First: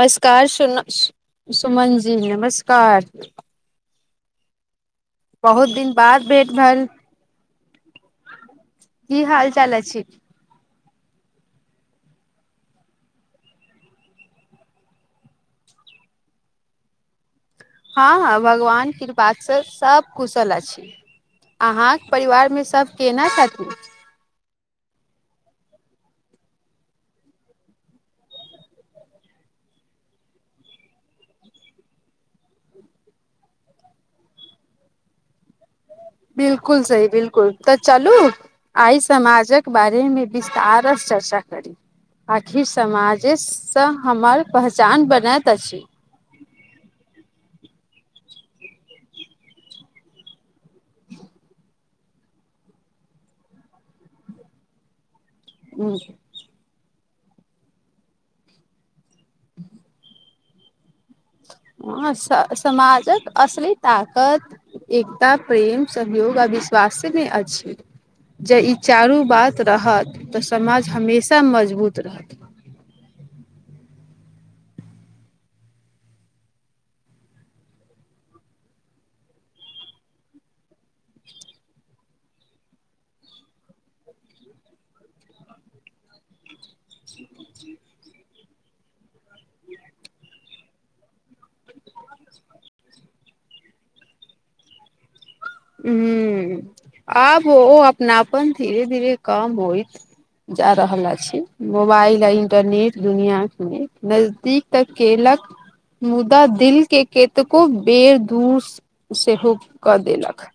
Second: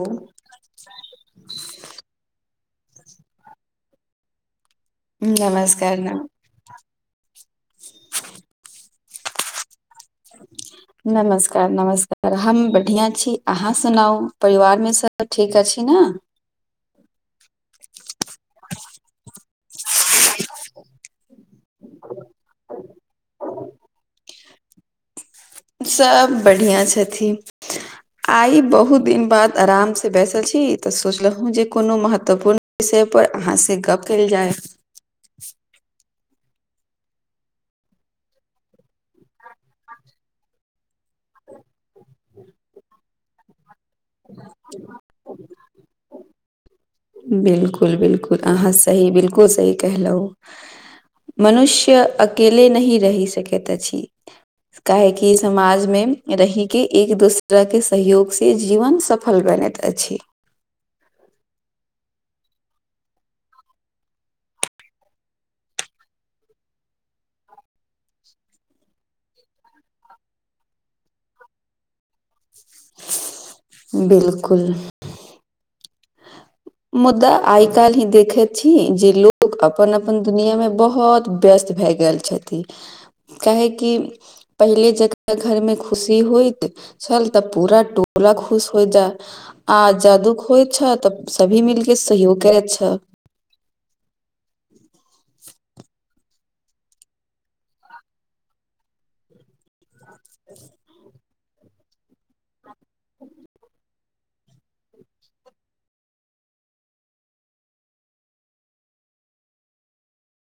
नमस्कार सुन सु सुमन जी नमस्कार। बहुत दिन नमस्कार न बाद भेट भेल। की हाल चाल अछि। [unintelligible] नमस्कार नमस्कार हम बढ़िआँ छी अहाँ सुनाउ परिवारमे सभ ठीक अछि न। हँ हँ भगवान कृपास स सब कुशल अछि। अहाँक परिवारमे सभ केना छथिन। सब बढ़िआँ छथिन। आइ बहुत दिन बाद आराम से बैसल छी तऽ सोचलहुं जे कोनो महत्वपूर्ण। विषय पर अहाँसे गप केल जाय। बिल्कुल सही बिल्कुल तऽ चलू। आइ समाजक बारे मे विस्तारस। चर्चा करी आखिर समाजेसँ हमर पहचान बनैत अछि। बिलकुल बिलकुल अहाँ सही बिलकुल सही कहलहु। मनुष्य अकेले नहि रहि सकैत अछि। काहेेकी समाजमे रहि के एक दूसरा के सहयोग से जीवन सं। फल बनैत अछि। ह समाजक असली ताकत। एकता प्रेम सहयोग आ विश्वास में अछि। जँ ई चारू बात रहत तऽ समाज हमेशा मजबूत रहत। बिलकुल। मुद्दा आय कालही देखे छी जे लोग अपन अपन दुनिया में बहोत व्यस्त भय गेल। काहेकि पहिले जेकरा घर मे खुशी होइत। छल तऽ पूरा टोला खुश हो जाय आ जादूख होइ छ तऽ। सभी मिलके सहयोग करैत छ। हूँ आब ओहो अपनापन धीरे धीरे कम होइत। जा रहल अछि। मोबाइल आ इंटरनेट दुनिया के नजदीक तक केलक। मुदा दिल के कतेको बेर दूर सेहो कऽ देलक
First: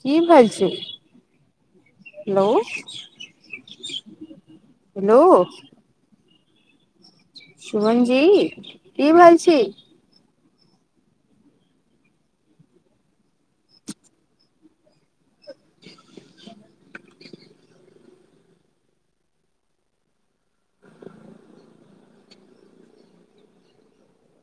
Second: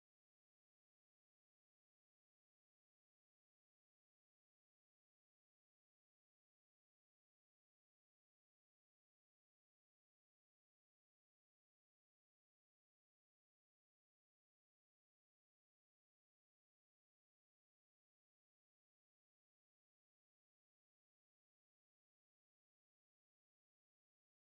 की बजै छी हेलो हेलो शुभम जी की भैल छी [inaudible]